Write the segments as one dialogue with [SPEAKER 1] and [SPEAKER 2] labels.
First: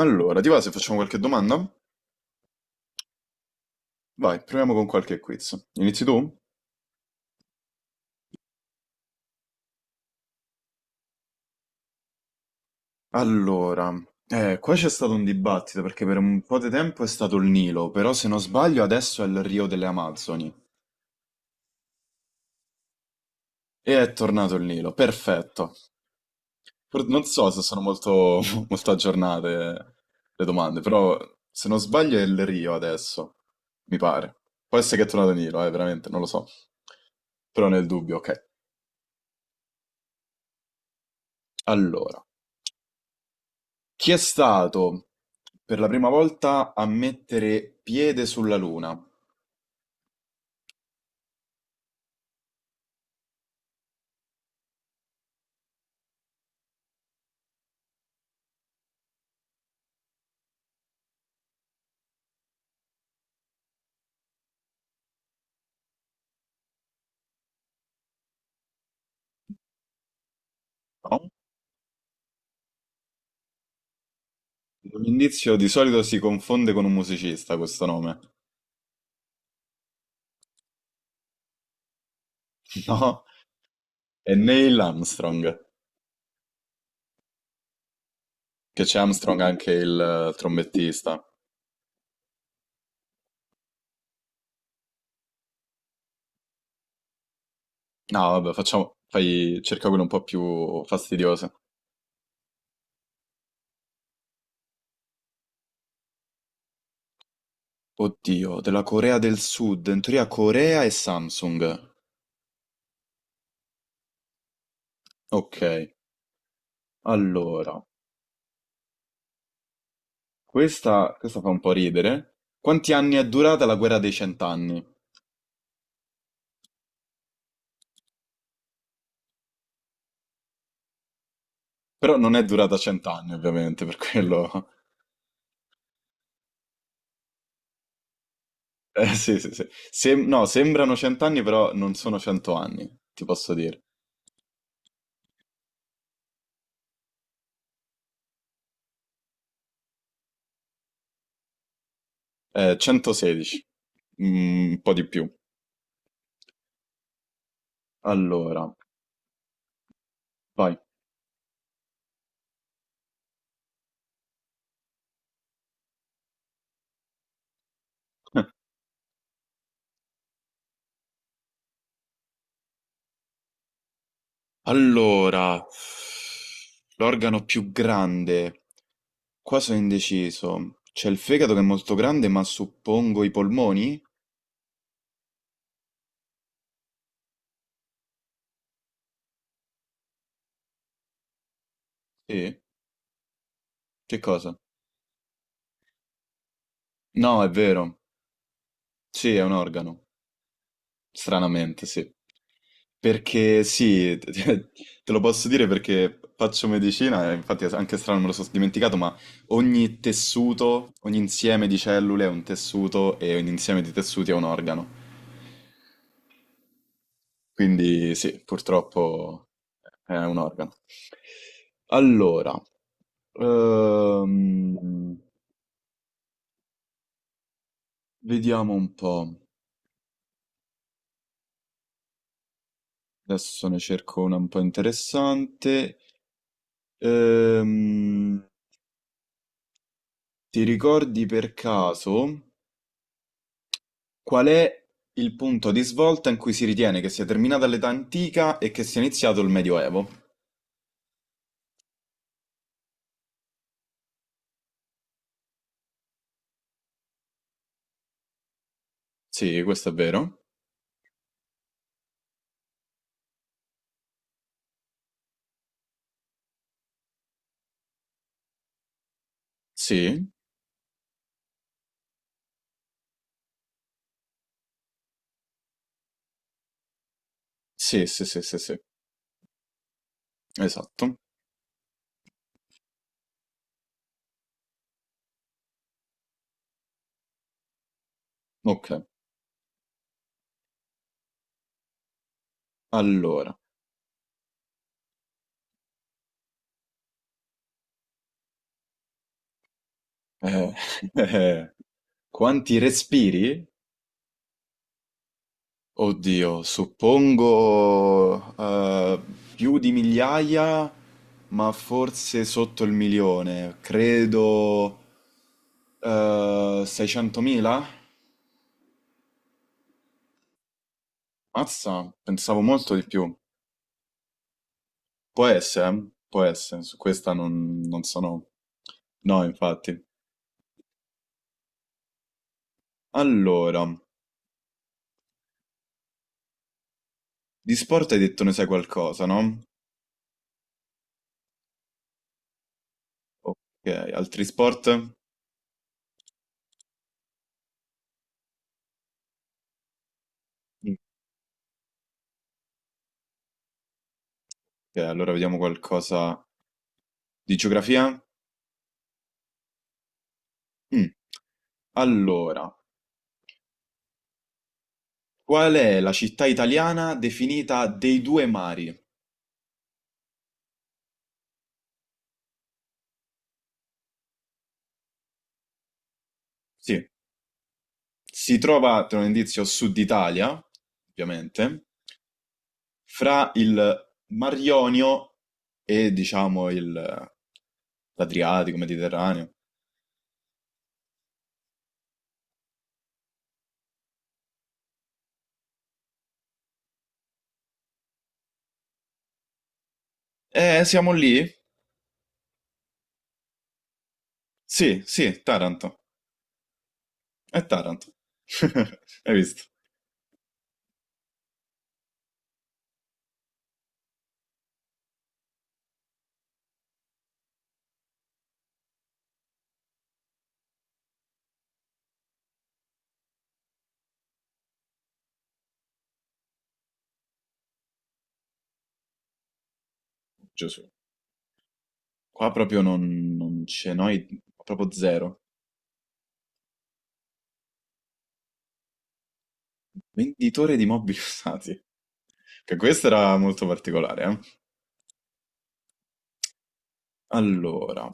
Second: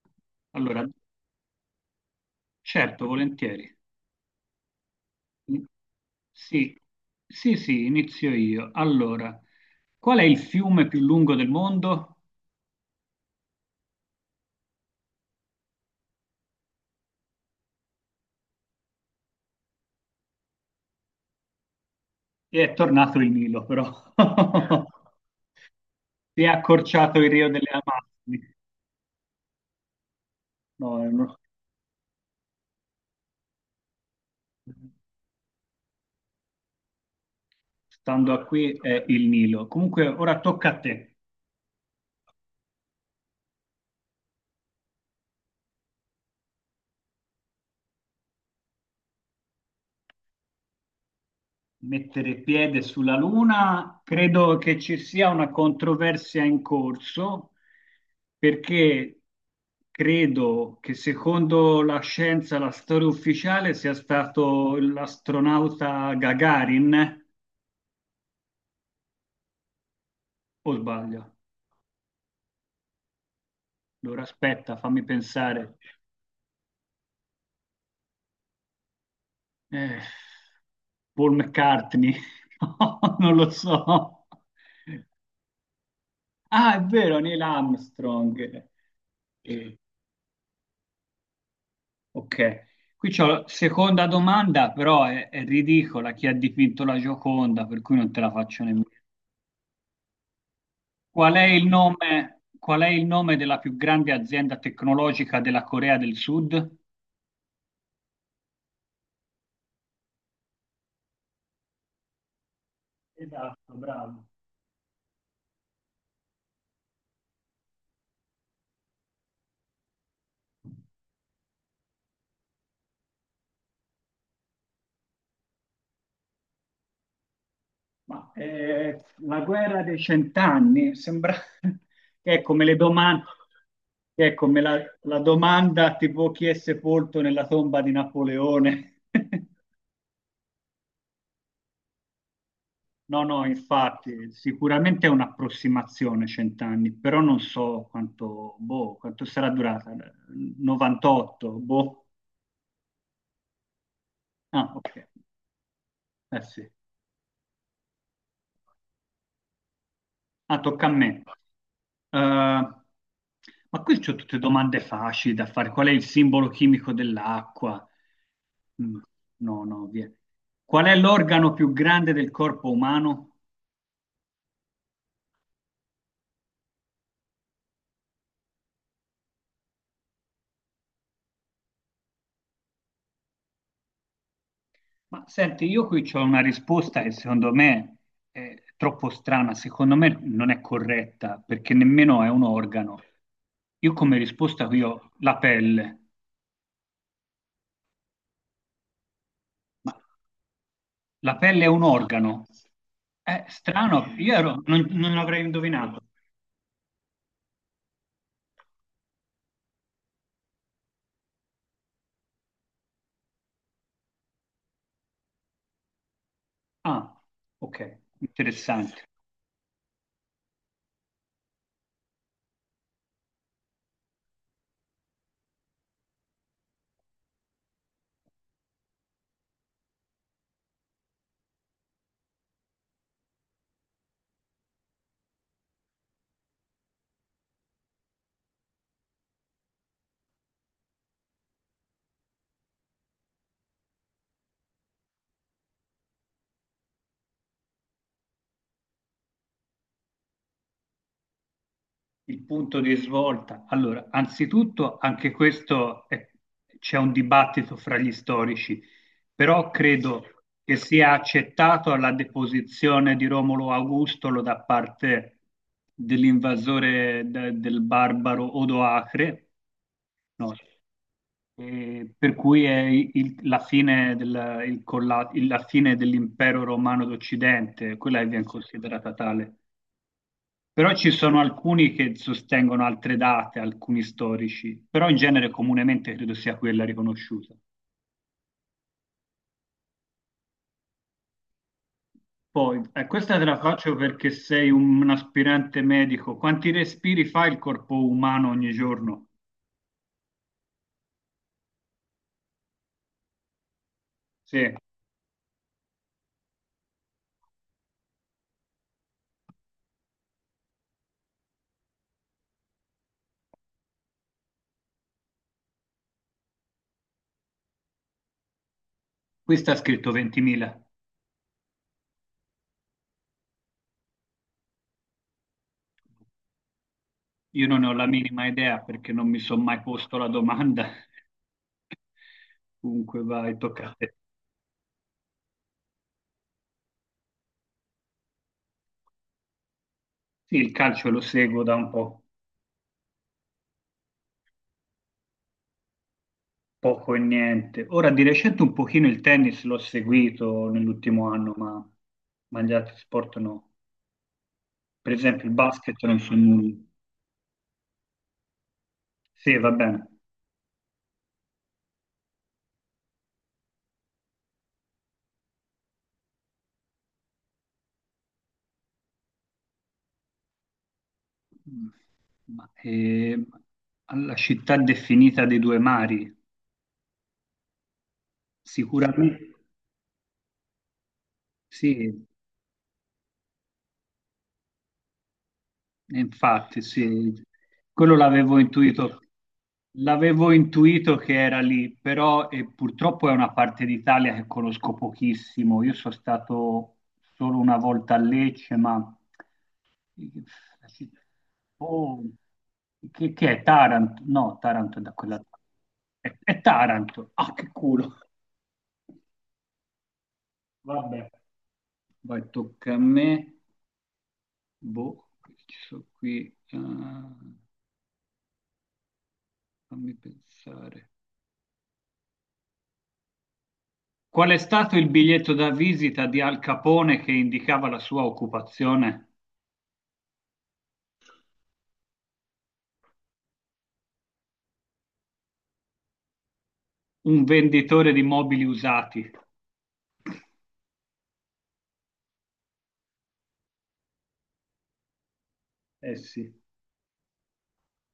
[SPEAKER 1] Allora, ti va se
[SPEAKER 2] Allora,
[SPEAKER 1] facciamo qualche domanda?
[SPEAKER 2] certo, volentieri.
[SPEAKER 1] Vai, proviamo con qualche
[SPEAKER 2] Mm.
[SPEAKER 1] quiz. Inizi tu?
[SPEAKER 2] Sì, sì, sì, inizio io. Allora, qual è il fiume più lungo del mondo?
[SPEAKER 1] Allora, qua c'è stato un dibattito perché per un po' di tempo è stato il Nilo, però se non sbaglio adesso è il Rio delle Amazzoni.
[SPEAKER 2] E è tornato il Nilo,
[SPEAKER 1] E è
[SPEAKER 2] però.
[SPEAKER 1] tornato il Nilo, perfetto.
[SPEAKER 2] Si è accorciato
[SPEAKER 1] Non
[SPEAKER 2] il Rio
[SPEAKER 1] so se
[SPEAKER 2] delle
[SPEAKER 1] sono molto,
[SPEAKER 2] Amazzoni.
[SPEAKER 1] molto aggiornate le domande,
[SPEAKER 2] No,
[SPEAKER 1] però se non sbaglio è il Rio adesso, mi pare. Può essere che è tornato il Nilo, veramente, non lo so. Però nel dubbio,
[SPEAKER 2] stando a
[SPEAKER 1] ok.
[SPEAKER 2] qui è il Nilo. Comunque, ora tocca a te.
[SPEAKER 1] Allora. Chi è stato per la prima volta a mettere piede sulla Luna?
[SPEAKER 2] Mettere piede sulla Luna, credo che ci sia una controversia in corso perché credo che secondo la scienza, la storia ufficiale sia stato l'astronauta Gagarin, o
[SPEAKER 1] No?
[SPEAKER 2] sbaglio? Allora aspetta, fammi
[SPEAKER 1] Un indizio di
[SPEAKER 2] pensare.
[SPEAKER 1] solito si confonde con un musicista questo nome.
[SPEAKER 2] Eh, Paul McCartney. No,
[SPEAKER 1] No?
[SPEAKER 2] non lo so.
[SPEAKER 1] È Neil Armstrong,
[SPEAKER 2] Ah, è vero, Neil Armstrong.
[SPEAKER 1] che c'è Armstrong anche
[SPEAKER 2] Eh,
[SPEAKER 1] il trombettista.
[SPEAKER 2] Ok, qui c'ho la seconda domanda, però è ridicola, chi ha dipinto la Gioconda, per cui non
[SPEAKER 1] No,
[SPEAKER 2] te la
[SPEAKER 1] vabbè,
[SPEAKER 2] faccio nemmeno.
[SPEAKER 1] facciamo, fai, cerca quello un po' più
[SPEAKER 2] Qual è
[SPEAKER 1] fastidioso.
[SPEAKER 2] il nome, qual è il nome della più grande azienda tecnologica della Corea del Sud?
[SPEAKER 1] Oddio, della Corea del Sud, in teoria Corea e Samsung.
[SPEAKER 2] Esatto, bravo.
[SPEAKER 1] Ok, allora, questa fa un po' ridere. Quanti anni è durata la guerra dei cent'anni?
[SPEAKER 2] Ma la guerra dei cent'anni sembra
[SPEAKER 1] Però
[SPEAKER 2] che
[SPEAKER 1] non
[SPEAKER 2] è
[SPEAKER 1] è
[SPEAKER 2] come
[SPEAKER 1] durata
[SPEAKER 2] le domande,
[SPEAKER 1] cent'anni, ovviamente, per
[SPEAKER 2] che è come
[SPEAKER 1] quello.
[SPEAKER 2] la, la domanda tipo chi è sepolto nella tomba di Napoleone.
[SPEAKER 1] Sì, sì, sì. No, sembrano cent'anni, però non sono 100 anni, ti
[SPEAKER 2] No, no,
[SPEAKER 1] posso dire.
[SPEAKER 2] infatti, sicuramente è un'approssimazione cent'anni, però non so quanto, boh, quanto sarà durata. 98, boh.
[SPEAKER 1] 116, Mm,
[SPEAKER 2] Ah,
[SPEAKER 1] un
[SPEAKER 2] ok.
[SPEAKER 1] po' di più.
[SPEAKER 2] Eh sì.
[SPEAKER 1] Allora,
[SPEAKER 2] Ah,
[SPEAKER 1] vai.
[SPEAKER 2] tocca a me. Eh, ma qui c'ho tutte domande facili da fare. Qual è il simbolo chimico dell'acqua? Mm, no, no, via. Qual è l'organo più grande del corpo umano?
[SPEAKER 1] Allora, l'organo più grande. Qua sono indeciso. C'è il fegato che è molto grande, ma suppongo i polmoni?
[SPEAKER 2] Ma senti, io qui c'ho una risposta che secondo me è troppo strana, secondo me non è corretta perché nemmeno è un
[SPEAKER 1] Sì.
[SPEAKER 2] organo. Io come
[SPEAKER 1] Che cosa?
[SPEAKER 2] risposta qui ho la pelle,
[SPEAKER 1] No, è vero. Sì, è un
[SPEAKER 2] ma
[SPEAKER 1] organo.
[SPEAKER 2] la pelle è un
[SPEAKER 1] Stranamente, sì.
[SPEAKER 2] organo? È
[SPEAKER 1] Perché
[SPEAKER 2] strano,
[SPEAKER 1] sì,
[SPEAKER 2] io ero- non,
[SPEAKER 1] te
[SPEAKER 2] non
[SPEAKER 1] lo
[SPEAKER 2] l'avrei
[SPEAKER 1] posso dire
[SPEAKER 2] indovinato.
[SPEAKER 1] perché faccio medicina, e infatti è anche strano me lo sono dimenticato, ma ogni tessuto, ogni insieme di cellule è un tessuto e ogni insieme di tessuti è un organo.
[SPEAKER 2] Ah, ok,
[SPEAKER 1] Quindi sì,
[SPEAKER 2] interessante.
[SPEAKER 1] purtroppo è un organo. Allora, ehm, vediamo un po'. Adesso ne cerco una un po' interessante. Ehm, ti ricordi per caso? Qual è il punto di svolta in cui si ritiene che sia terminata l'età antica e che sia iniziato il Medioevo?
[SPEAKER 2] Il punto di svolta. Allora, anzitutto anche c'è un dibattito fra gli storici,
[SPEAKER 1] Sì,
[SPEAKER 2] però
[SPEAKER 1] questo è vero.
[SPEAKER 2] credo che sia accettato la deposizione di Romolo Augustolo da parte dell'invasore del barbaro Odoacre,
[SPEAKER 1] Sì,
[SPEAKER 2] no, per cui è il- la fine del- il colla- il- la fine dell'impero romano d'Occidente,
[SPEAKER 1] sì,
[SPEAKER 2] quella
[SPEAKER 1] sì,
[SPEAKER 2] che
[SPEAKER 1] sì,
[SPEAKER 2] viene
[SPEAKER 1] sì, sì.
[SPEAKER 2] considerata tale. Però ci
[SPEAKER 1] Esatto.
[SPEAKER 2] sono alcuni che sostengono altre date, alcuni storici, però in genere comunemente credo sia quella riconosciuta.
[SPEAKER 1] Ok,
[SPEAKER 2] Poi, questa te
[SPEAKER 1] allora.
[SPEAKER 2] la faccio perché sei un aspirante medico. Quanti respiri fa il corpo umano ogni giorno?
[SPEAKER 1] eh, eh, quanti respiri?
[SPEAKER 2] Sì,
[SPEAKER 1] Oddio, suppongo più di migliaia, ma forse sotto il milione. Credo 600.000?
[SPEAKER 2] qui sta scritto 20.000.
[SPEAKER 1] Mazza, pensavo molto di più. Può essere, eh? Può essere, su questa
[SPEAKER 2] Io non ne ho
[SPEAKER 1] non
[SPEAKER 2] la
[SPEAKER 1] sono.
[SPEAKER 2] minima idea perché non mi
[SPEAKER 1] No,
[SPEAKER 2] sono mai
[SPEAKER 1] infatti.
[SPEAKER 2] posto la domanda. Comunque vai,
[SPEAKER 1] Allora,
[SPEAKER 2] tocca a te.
[SPEAKER 1] di sport hai detto ne sai qualcosa, no?
[SPEAKER 2] Sì, il calcio lo seguo da un po'.
[SPEAKER 1] Ok, altri sport?
[SPEAKER 2] Poco e niente. Ora di recente un pochino il tennis l'ho seguito nell'ultimo anno, ma gli altri sport no.
[SPEAKER 1] Ok,
[SPEAKER 2] Per
[SPEAKER 1] allora
[SPEAKER 2] esempio il
[SPEAKER 1] vediamo
[SPEAKER 2] basket non so
[SPEAKER 1] qualcosa
[SPEAKER 2] nulla.
[SPEAKER 1] di geografia.
[SPEAKER 2] Sì, va bene.
[SPEAKER 1] Mm. Allora, qual è la città italiana definita dei due mari?
[SPEAKER 2] Ma, alla città definita dei due mari,
[SPEAKER 1] Sì, si trova, tra un
[SPEAKER 2] sicuramente
[SPEAKER 1] indizio, Sud Italia, ovviamente,
[SPEAKER 2] sì.
[SPEAKER 1] fra il Mar Ionio e diciamo
[SPEAKER 2] Infatti,
[SPEAKER 1] il
[SPEAKER 2] sì, quello l'avevo
[SPEAKER 1] l'Adriatico,
[SPEAKER 2] intuito.
[SPEAKER 1] Mediterraneo.
[SPEAKER 2] L'avevo intuito che era lì, però e purtroppo è una parte d'Italia che conosco pochissimo. Io sono stato solo una volta a Lecce, ma
[SPEAKER 1] Siamo lì?
[SPEAKER 2] oh, che è Taranto? No, Taranto è
[SPEAKER 1] Sì,
[SPEAKER 2] da quella
[SPEAKER 1] sì,
[SPEAKER 2] parte.
[SPEAKER 1] Taranto.
[SPEAKER 2] È Taranto. Ah,
[SPEAKER 1] È
[SPEAKER 2] che
[SPEAKER 1] Taranto.
[SPEAKER 2] culo.
[SPEAKER 1] Hai visto?
[SPEAKER 2] Vabbè, vai, tocca a me. Boh, che ci sono qui. Ah, fammi pensare. Qual è stato il biglietto da visita di Al Capone che indicava la sua occupazione?
[SPEAKER 1] Gesù. Qua proprio non c'è noi, proprio zero.
[SPEAKER 2] Un venditore di mobili usati.
[SPEAKER 1] Venditore di mobili usati. Che questo era molto particolare, eh.
[SPEAKER 2] Eh sì,
[SPEAKER 1] Allora,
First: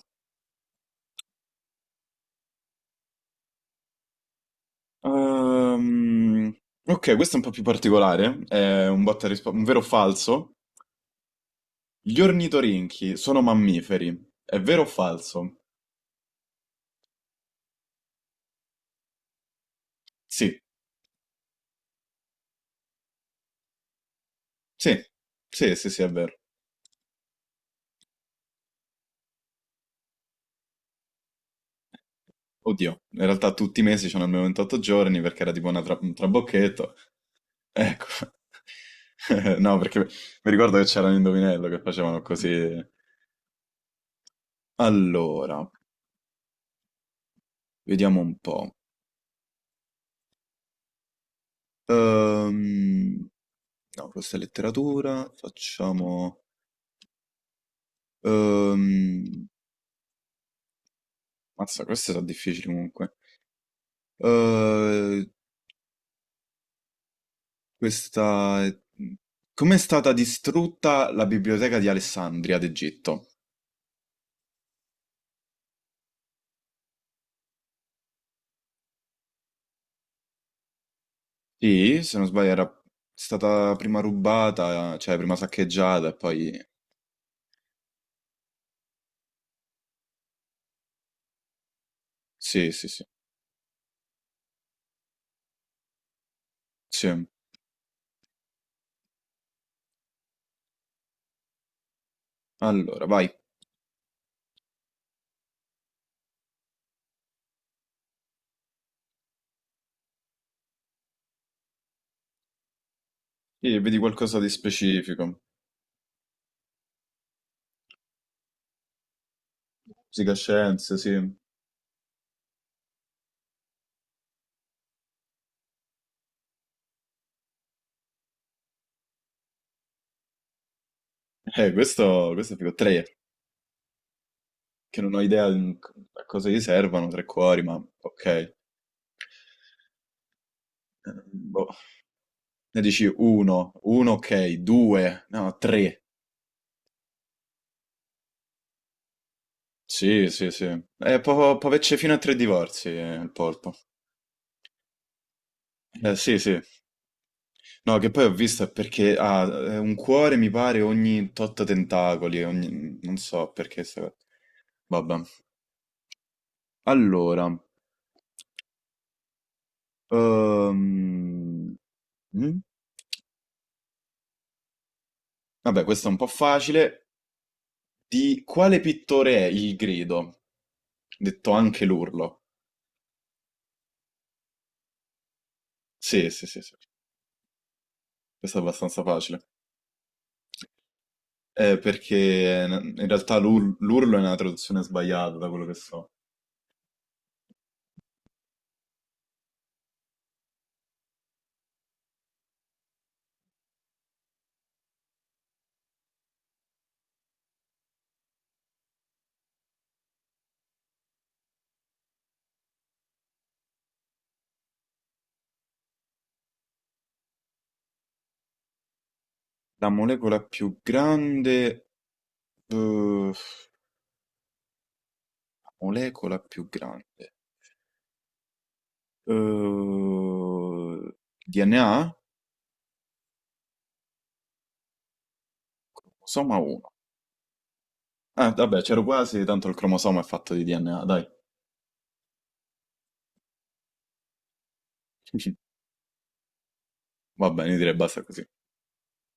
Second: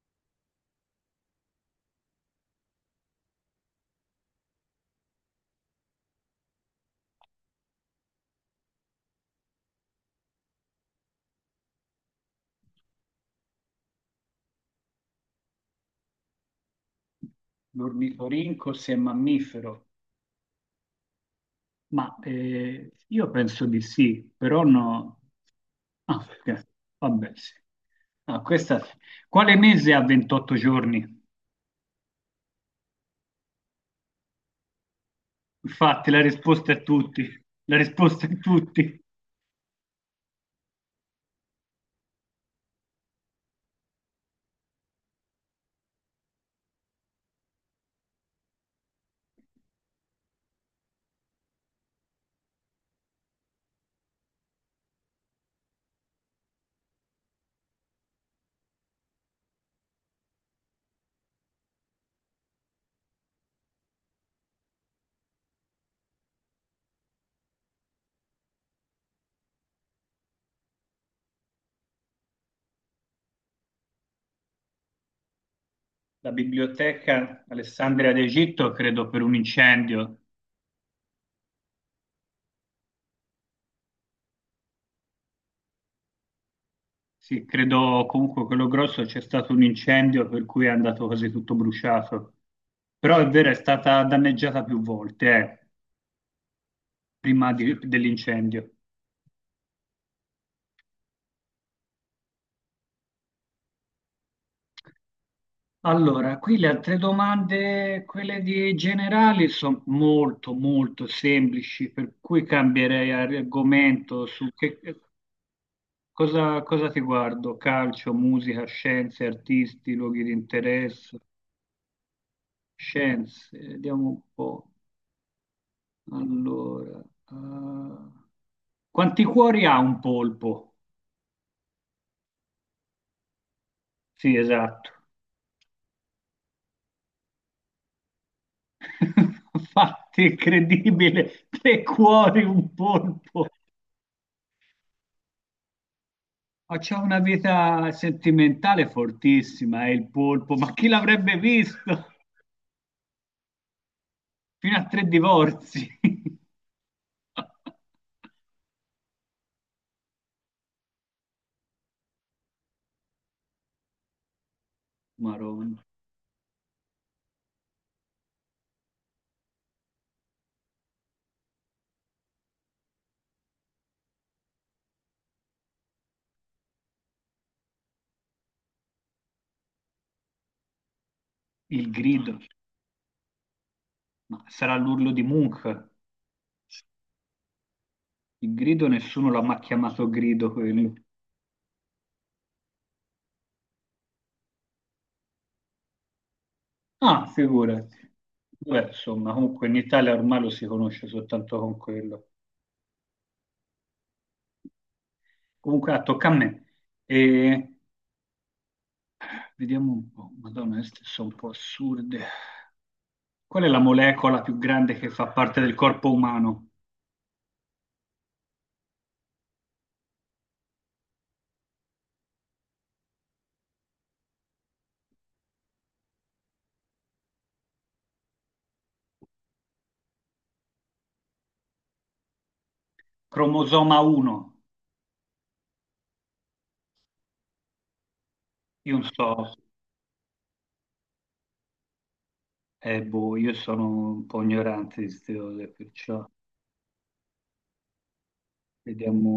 [SPEAKER 1] ehm, ok, questo è un po' più particolare. È un botta e risposta, un vero o falso. Gli ornitorinchi sono mammiferi, è vero o falso?
[SPEAKER 2] l'ornitorinco se è mammifero.
[SPEAKER 1] Sì,
[SPEAKER 2] Ma io penso di sì, però
[SPEAKER 1] sì,
[SPEAKER 2] no.
[SPEAKER 1] sì, sì, sì, è
[SPEAKER 2] Ah,
[SPEAKER 1] vero.
[SPEAKER 2] vabbè, sì. Ah, questa sì. Quale mese ha 28 giorni?
[SPEAKER 1] Oddio, in realtà tutti i mesi c'hanno almeno 28 giorni perché era tipo una
[SPEAKER 2] Infatti,
[SPEAKER 1] un
[SPEAKER 2] la risposta è
[SPEAKER 1] trabocchetto.
[SPEAKER 2] tutti. La
[SPEAKER 1] Ecco.
[SPEAKER 2] risposta è tutti.
[SPEAKER 1] No, perché mi ricordo che c'era un indovinello che facevano così. Allora, vediamo un po'. Ehm, no, questa è letteratura, facciamo. Ehm, mazza, queste sono difficili comunque. Ehm, Questa... Come è stata distrutta la biblioteca di Alessandria d'Egitto?
[SPEAKER 2] La biblioteca Alessandria d'Egitto, credo, per un incendio.
[SPEAKER 1] Sì, se non sbaglio era stata prima rubata, cioè prima saccheggiata e poi.
[SPEAKER 2] Sì, credo comunque quello grosso c'è stato un incendio per cui è andato quasi tutto bruciato.
[SPEAKER 1] Sì, sì, sì.
[SPEAKER 2] Però è vero, è stata danneggiata più volte,
[SPEAKER 1] Sì.
[SPEAKER 2] prima dell'incendio.
[SPEAKER 1] Allora, vai.
[SPEAKER 2] Allora, qui le altre domande, quelle di generali, sono molto, molto semplici, per cui cambierei
[SPEAKER 1] Sì, vedi
[SPEAKER 2] argomento
[SPEAKER 1] qualcosa di
[SPEAKER 2] su che,
[SPEAKER 1] specifico.
[SPEAKER 2] cosa ti guardo? Calcio, musica, scienze, artisti, luoghi di
[SPEAKER 1] Psicoscienze, sì.
[SPEAKER 2] interesse, scienze, vediamo un po'. Allora, ah, quanti cuori ha un polpo?
[SPEAKER 1] Questo è figo. Tre,
[SPEAKER 2] Sì, esatto.
[SPEAKER 1] che non ho idea a cosa gli servano, tre cuori, ma ok.
[SPEAKER 2] Fatti incredibile,
[SPEAKER 1] Boh.
[SPEAKER 2] tre cuori, un
[SPEAKER 1] Ne dici
[SPEAKER 2] polpo.
[SPEAKER 1] uno, uno ok, due, no, tre.
[SPEAKER 2] Ma c'ha una vita sentimentale fortissima, è il
[SPEAKER 1] Sì, sì,
[SPEAKER 2] polpo.
[SPEAKER 1] sì.
[SPEAKER 2] Ma chi l'avrebbe
[SPEAKER 1] Può averci
[SPEAKER 2] visto?
[SPEAKER 1] fino a tre divorzi il polpo.
[SPEAKER 2] Fino a tre divorzi.
[SPEAKER 1] Sì, sì. No, che poi ho visto è perché ha un cuore, mi pare, ogni tot tentacoli, ogni. Non so perché sta cosa. Vabbè.
[SPEAKER 2] Maronna.
[SPEAKER 1] Allora, ehm, mm? Vabbè, questo è un po' facile. Di quale pittore è il grido? Detto anche
[SPEAKER 2] Il grido.
[SPEAKER 1] l'urlo.
[SPEAKER 2] Ma sarà l'urlo di Munch.
[SPEAKER 1] Sì, sì, sì, sì.
[SPEAKER 2] Il
[SPEAKER 1] Questo è
[SPEAKER 2] grido,
[SPEAKER 1] abbastanza
[SPEAKER 2] nessuno l'ha
[SPEAKER 1] facile.
[SPEAKER 2] mai chiamato grido quello.
[SPEAKER 1] Perché in realtà l'urlo è una traduzione sbagliata da quello che so.
[SPEAKER 2] Ah, figurati. Beh, insomma, comunque in Italia ormai lo si conosce soltanto con quello. Comunque, ah, tocca a me. E vediamo un po'. Madonna, queste sono un po' assurde. Qual è la molecola più grande che fa parte del corpo umano?
[SPEAKER 1] La molecola più grande. eh, molecola più grande. eh, DNA?
[SPEAKER 2] Cromosoma 1.
[SPEAKER 1] Cromosoma 1. Vabbè,
[SPEAKER 2] Io
[SPEAKER 1] c'ero
[SPEAKER 2] non so,
[SPEAKER 1] quasi, tanto il cromosoma è fatto di DNA, dai.
[SPEAKER 2] boh, io sono un po' ignorante di queste cose, perciò
[SPEAKER 1] Va bene, io direi basta così.
[SPEAKER 2] vediamo.